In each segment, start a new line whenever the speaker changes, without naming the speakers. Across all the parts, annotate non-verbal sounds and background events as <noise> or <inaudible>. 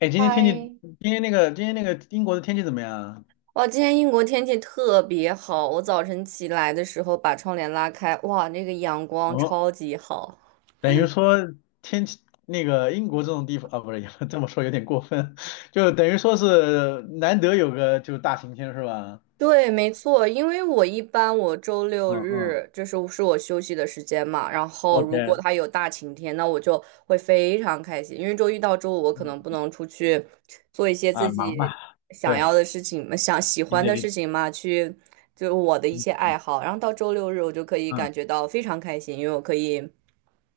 哎，今天天气，
嗨，
今天那个英国的天气怎么样啊？
哇！今天英国天气特别好，我早晨起来的时候把窗帘拉开，哇，那个阳光
哦，
超级好。
等于说天气，那个英国这种地方啊，不是，<laughs> 这么说有点过分，<laughs> 就等于说是难得有个就大晴天是吧？
对，没错，因为我一般周六
嗯嗯
日就是我休息的时间嘛，然后如
，OK。
果它有大晴天，那我就会非常开心，因为周一到周五我可能不
嗯
能出去做一些
啊，
自
忙
己
吧。
想
对，
要的事情嘛，想喜
理
欢
解
的
理
事
解。
情嘛，就我的一
嗯
些
嗯。
爱好，然后到周六日我就可以感
嗯
觉到非常开心，因为我可以。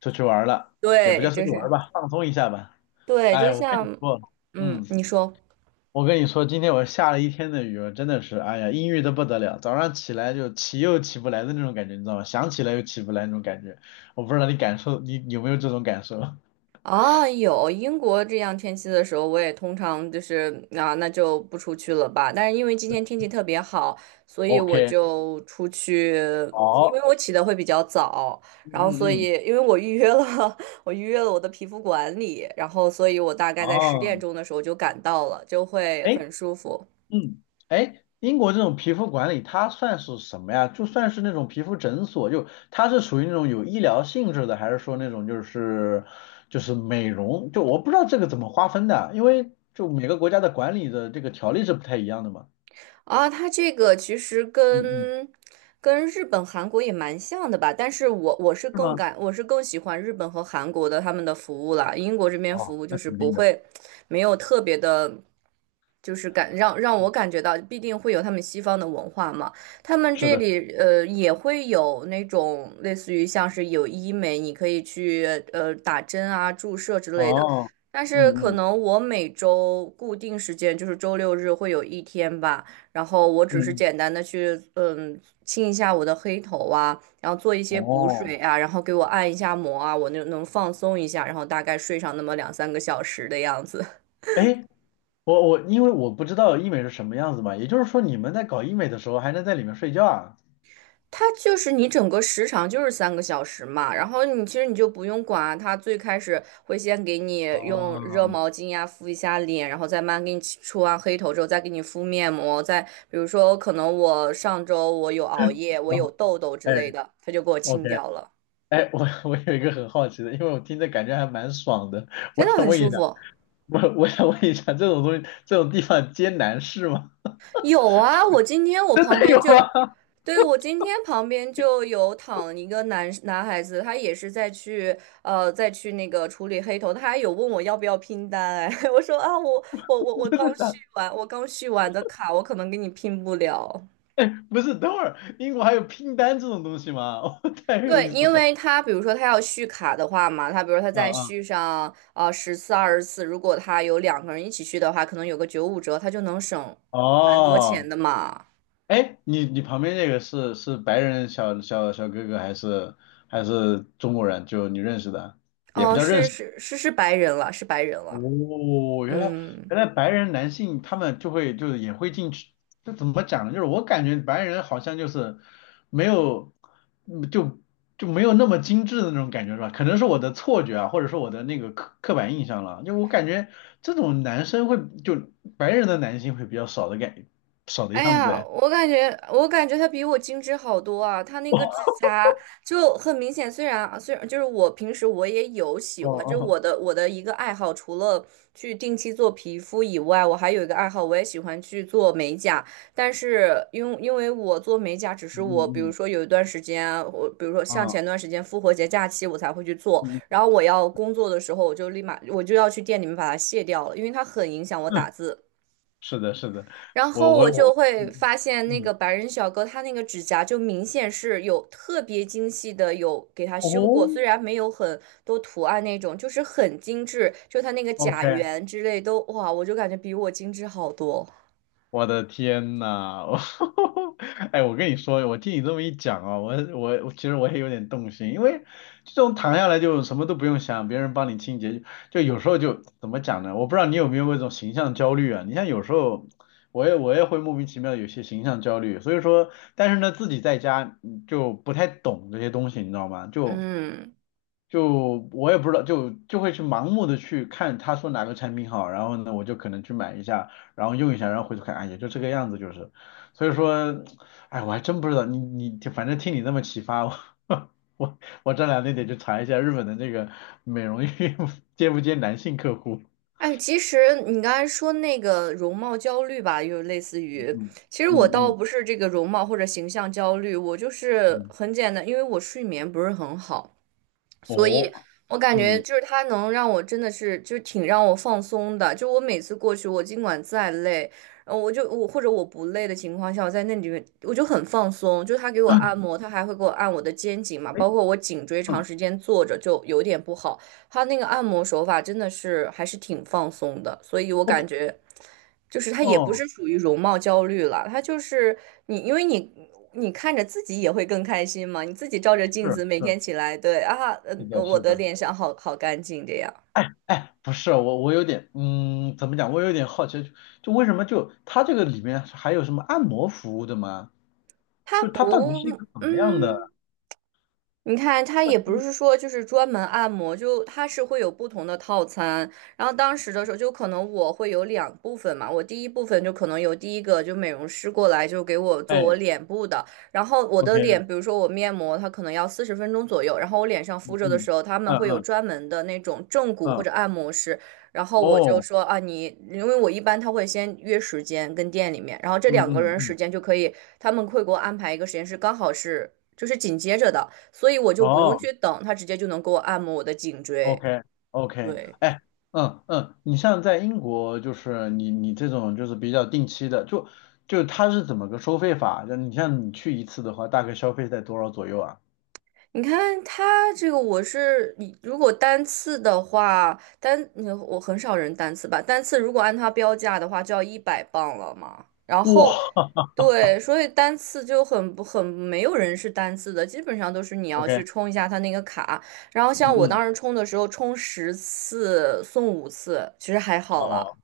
出去玩儿了，也不
对，
叫出
就
去玩
是
儿吧，放松一下吧。
对，就
哎，我跟你
像，
说。
嗯，
嗯。
你说
我跟你说，今天我下了一天的雨，我真的是，哎呀，阴郁的不得了。早上起来就起又起不来的那种感觉，你知道吗？想起来又起不来那种感觉。我不知道你感受，你有没有这种感受？ <laughs>
啊，有英国这样天气的时候，我也通常就是啊，那就不出去了吧。但是因为今天天气特别好，所以我
？OK。
就出去，因为
好。
我起的会比较早，
嗯
然后所
嗯嗯。
以因为我预约了，<laughs> 我预约了我的皮肤管理，然后所以我大概在十点
哦。
钟的时候就赶到了，就会
哎。
很舒服。
嗯。哎，英国这种皮肤管理它算是什么呀？就算是那种皮肤诊所，就它是属于那种有医疗性质的，还是说那种就是美容？就我不知道这个怎么划分的，因为就每个国家的管理的这个条例是不太一样的嘛。
啊，它这个其实
嗯嗯。
跟日本、韩国也蛮像的吧，但是我是
是
更
吗？
感我是更喜欢日本和韩国的他们的服务啦，英国这边
哦，
服务就
那
是
肯
不
定的。
会没有特别的，就是让我感觉到必定会有他们西方的文化嘛，他们
是
这
的。
里也会有那种类似于像是有医美，你可以去打针啊、注射之类的，
哦。
但是
嗯
可
嗯
能我每周固定时间就是周六日会有一天吧。然后我
嗯
只是
嗯。
简单的去清一下我的黑头啊，然后做一些补
哦。
水啊，然后给我按一下摩啊，我那能放松一下，然后大概睡上那么两三个小时的样子。<laughs>
哎，我因为我不知道医美是什么样子嘛，也就是说你们在搞医美的时候还能在里面睡觉啊？
它就是你整个时长就是三个小时嘛，然后你其实你就不用管啊，它最开始会先给你用热
哦。
毛巾呀、敷一下脸，然后再慢慢给你出完黑头之后，再给你敷面膜，再比如说可能我上周有熬夜，我
然
有
后
痘痘之
哎
类的，它就给我
，OK。
清掉了，
哎，我有一个很好奇的，因为我听着感觉还蛮爽的，我
真的
想
很
问一
舒
下，
服。
我想问一下，这种东西这种地方接男士吗？
有啊，我今天我旁
<laughs>
边
有
就，
啊。
对，我今天旁边就有躺一个男孩子，他也是在去那个处理黑头，他还有问我要不要拼单。哎，<laughs> 我说啊，我刚续完，我刚续完的卡，我可能给你拼不了。
<laughs> 不是，等会儿英国还有拼单这种东西吗？<laughs> 哦，太有
对，
意思
因
了。
为他比如说他要续卡的话嘛，他比如说他
啊
再
啊。
续上啊10次20次，如果他有两个人一起续的话，可能有个95折，他就能省蛮多钱
哦。
的嘛。
哎，你旁边那个是白人小哥哥还是中国人？就你认识的，也不
哦，
叫认
是
识。
是是是白人了，是白人了。
哦，原来
嗯，
白人男性他们就会就是也会进去。这怎么讲呢？就是我感觉白人好像就是没有，就没有那么精致的那种感觉是吧？可能是我的错觉啊，或者说我的那个刻板印象了。就我感觉这种男生会就白人的男性会比较少少的
哎
样子
呀，
哎。
我感觉她比我精致好多啊！她那个指
<laughs> 哦
甲就很明显，虽然就是我平时也有喜欢，就是
哦。
我的一个爱好，除了去定期做皮肤以外，我还有一个爱好，我也喜欢去做美甲。但是因为我做美甲，只是
嗯
我比
嗯
如
嗯。
说有一段时间，我比如说像
啊。
前段时间复活节假期我才会去做，
嗯。
然后我要工作的时候，我就立马要去店里面把它卸掉了，因为它很影响我打
<laughs>
字。
是的，是的。
然后我就
我，
会
嗯
发现那
嗯嗯。
个白人小哥他那个指甲就明显是有特别精细的有给他修过，
哦
虽然没有很多图案那种，就是很精致，就他那个
，OK。
甲缘之类都哇，我就感觉比我精致好多。
我的天呐。<laughs> 我哎，我跟你说，我听你这么一讲啊，我其实我也有点动心，因为这种躺下来就什么都不用想，别人帮你清洁，就有时候就怎么讲呢？我不知道你有没有过这种形象焦虑啊？你像有时候我也会莫名其妙地有些形象焦虑，所以说，但是呢，自己在家，就不太懂这些东西，你知道吗？就。
嗯，
就我也不知道，就会去盲目的去看他说哪个产品好，然后呢，我就可能去买一下，然后用一下，然后回头看，啊，也就这个样子，就是，所以说，哎，我还真不知道，你你反正听你这么启发，我 <laughs> 我这两天得去查一下日本的那个美容院 <laughs> 接不接男性客户。
哎，其实你刚才说那个容貌焦虑吧，又类似于，
嗯
其实我
嗯
倒
嗯
不是这个容貌或者形象焦虑，我就
嗯。
是
嗯。
很简单，因为我睡眠不是很好。所以
哦。
我感觉
嗯。
就是他能让我真的是就是挺让我放松的。就我每次过去，我尽管再累，我或者我不累的情况下，我在那里面我就很放松。就他给我按摩，他还会给我按我的肩颈嘛，
哎。
包括我颈椎长
嗯
时间坐着就有点不好。他那个按摩手法真的是还是挺放松的，所以我
，OK。
感觉。就是他也不
哦。
是属于容貌焦虑了，他就是你，因为你看着自己也会更开心嘛，你自己照着镜
是
子每
是。
天起来，对啊，
是的，
我
是
的
的。
脸上好好干净这样，
哎，不是我，我有点，嗯，怎么讲？我有点好奇，就为什么就它这个里面还有什么按摩服务的吗？
他
就它到底是一
不，
个怎么样
嗯。
的？
你看，他也不是说就是专门按摩，就他是会有不同的套餐。然后当时的时候，就可能我会有两部分嘛，我第一部分就可能有第一个就美容师过来就给我做我
哎
脸部的，然后我的脸，
，OK。
比如说我面膜，它可能要40分钟左右，然后我脸上敷
嗯
着的
嗯
时候，他们
嗯
会有
嗯
专门的那种正骨或
嗯。
者按摩师，然后我就
哦。
说啊，你因为我一般他会先约时间跟店里面，然后这
嗯
两个
嗯
人时
嗯。
间就可以，他们会给我安排一个时间是刚好是就是紧接着的。所以我就不用
哦
去等，他直接就能给我按摩我的颈椎。
，OK OK。
对，
哎。嗯嗯。你像在英国，就是你这种就是比较定期的，就它是怎么个收费法？就你像你去一次的话，大概消费在多少左右啊？
你看他这个，我是你如果单次的话，我很少人单次吧，单次如果按他标价的话，就要100磅了嘛。然后，
哇
对，所以单次就很不很没有人是单次的，基本上都是你要去
，OK。
充一下他那个卡。然后像我
嗯嗯。
当时充的时候，充10次送5次，其实还好啦。
哦，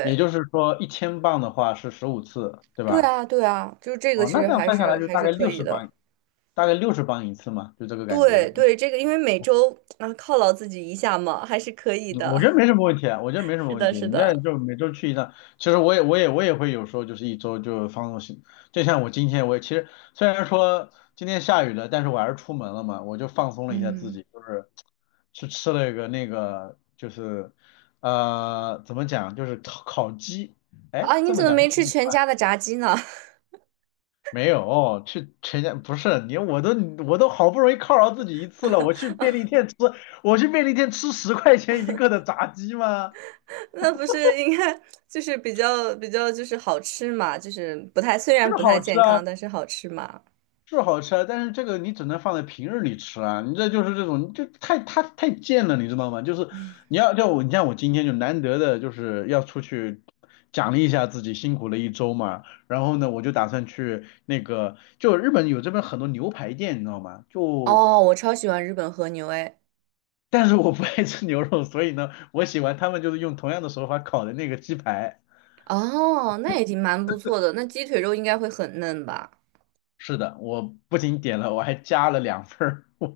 也就是说一千磅的话是十五次，对
对
吧？
啊，对啊，就是这个
哦，
其
那
实
这样
还
算下
是
来就
还
大
是
概
可
六
以
十
的。
磅，大概六十磅一次嘛，就这个感觉。
对
嗯，
对，这个因为每周啊犒劳自己一下嘛，还是可以
我觉
的。
得没什么问题啊，我觉得没
<laughs>
什么
是
问
的，
题。
是
你这
的。
就每周去一趟，其实我也会有时候就是一周就放纵行，就像我今天我也其实虽然说今天下雨了，但是我还是出门了嘛，我就放松了一下自
嗯，
己，就是去吃了一个那个就是怎么讲就是烤鸡，哎
啊，你
这么
怎么
讲。
没吃全家的炸鸡呢？
没有，哦，去全家不是你，我都好不容易犒劳自己一次了，我去便利店吃，我去便利店吃十块钱一个的炸鸡吗？
<laughs> 那不是应该就是比较就是好吃嘛，就是不太虽
是
然不太
好吃
健
啊，
康，但是好吃嘛。
是好吃啊，但是这个你只能放在平日里吃啊，你这就是这种，你就太太太贱了，你知道吗？就是你要叫我，你像我今天就难得的就是要出去奖励一下自己辛苦了一周嘛，然后呢，我就打算去那个，就日本有这边很多牛排店，你知道吗？就。
哦，我超喜欢日本和牛诶。
但是我不爱吃牛肉，所以呢，我喜欢他们就是用同样的手法烤的那个鸡排。
哦，那也挺蛮不错的。那鸡腿肉应该会很嫩吧？
是的，我不仅点了，我还加了两份儿。<laughs>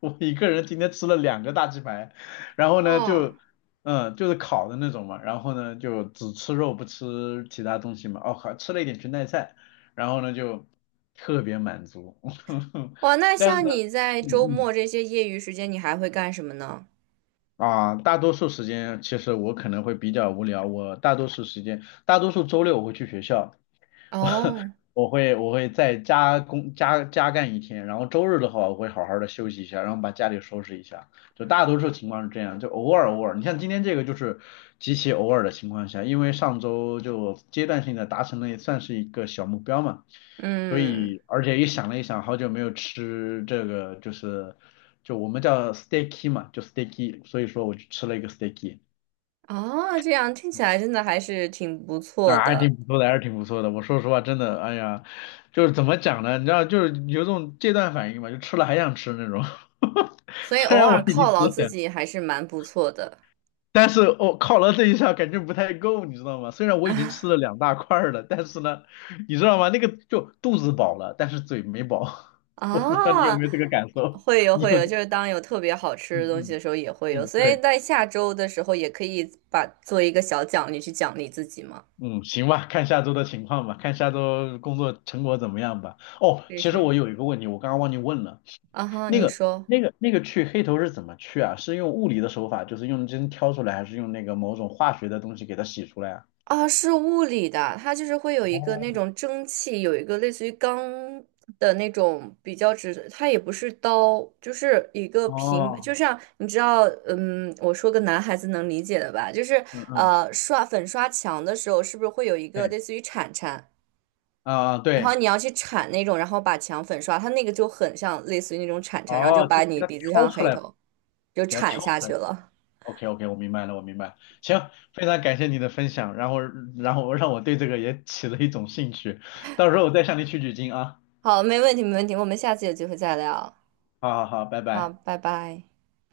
我一个人今天吃了两个大鸡排，然后呢
哇
就，嗯，就是烤的那种嘛，然后呢就只吃肉不吃其他东西嘛。哦，还吃了一点裙带菜，然后呢就特别满足。<laughs>
哇，那
但是
像
呢，
你在
嗯
周
嗯。
末这些业余时间，你还会干什么呢？
啊，大多数时间其实我可能会比较无聊。我大多数时间，大多数周六我会去学校。<laughs>
哦，
我会再加工加干一天，然后周日的话，我会好好的休息一下，然后把家里收拾一下。就大多数情况是这样，就偶尔偶尔。你像今天这个就是极其偶尔的情况下，因为上周就阶段性的达成了，也算是一个小目标嘛。所
嗯。
以而且也想了一想，好久没有吃这个就是就我们叫 steaky 嘛，就 steaky，所以说我就吃了一个 steaky。
啊，这样听起来真的还是挺不错
啊，还
的，
挺不错的，还是挺不错的。我说实话，真的，哎呀，就是怎么讲呢？你知道，就是有种戒断反应嘛，就吃了还想吃那种。<laughs>
所以
虽
偶
然
尔
我已经
犒
吃
劳自
了，
己还是蛮不错的。
但是我、犒劳这一下感觉不太够，你知道吗？虽然我已经吃了
<laughs>
两大块儿了，但是呢，你知道吗？那个就肚子饱了，但是嘴没饱。<laughs> 我不知道你有
啊，
没有这个感受，
会有
你
会
有？
有，就是当有特别好
嗯
吃的东西的
嗯
时候也会有，
嗯，
所以
对。
在下周的时候也可以把做一个小奖励去奖励自己嘛。
嗯，行吧，看下周的情况吧，看下周工作成果怎么样吧。哦，
是
其实
是。
我有一个问题，我刚刚忘记问了。
啊哈，
那
你
个
说。
那个去黑头是怎么去啊？是用物理的手法，就是用针挑出来，还是用那个某种化学的东西给它洗出来啊？
啊，是物理的，它就是会有一个那
哦
种蒸汽，有一个类似于钢的那种比较直，它也不是刀，就是一个平，就
哦。
像你知道，嗯，我说个男孩子能理解的吧，就是
嗯嗯。
刷粉刷墙的时候，是不是会有一个
对
类似于铲铲，
啊
然后
对。
你要去铲那种，然后把墙粉刷，它那个就很像类似于那种铲铲，然后就
哦，就
把
给
你
它
鼻子上
挑
的
出
黑
来，
头就
给它
铲
挑
下
出
去
来。
了。
OK OK，我明白了，我明白了。行，非常感谢你的分享，然后让我对这个也起了一种兴趣，到时候我再向你取取经啊。
好，没问题，没问题，我们下次有机会再聊。
好好好，拜
好，
拜。
拜拜。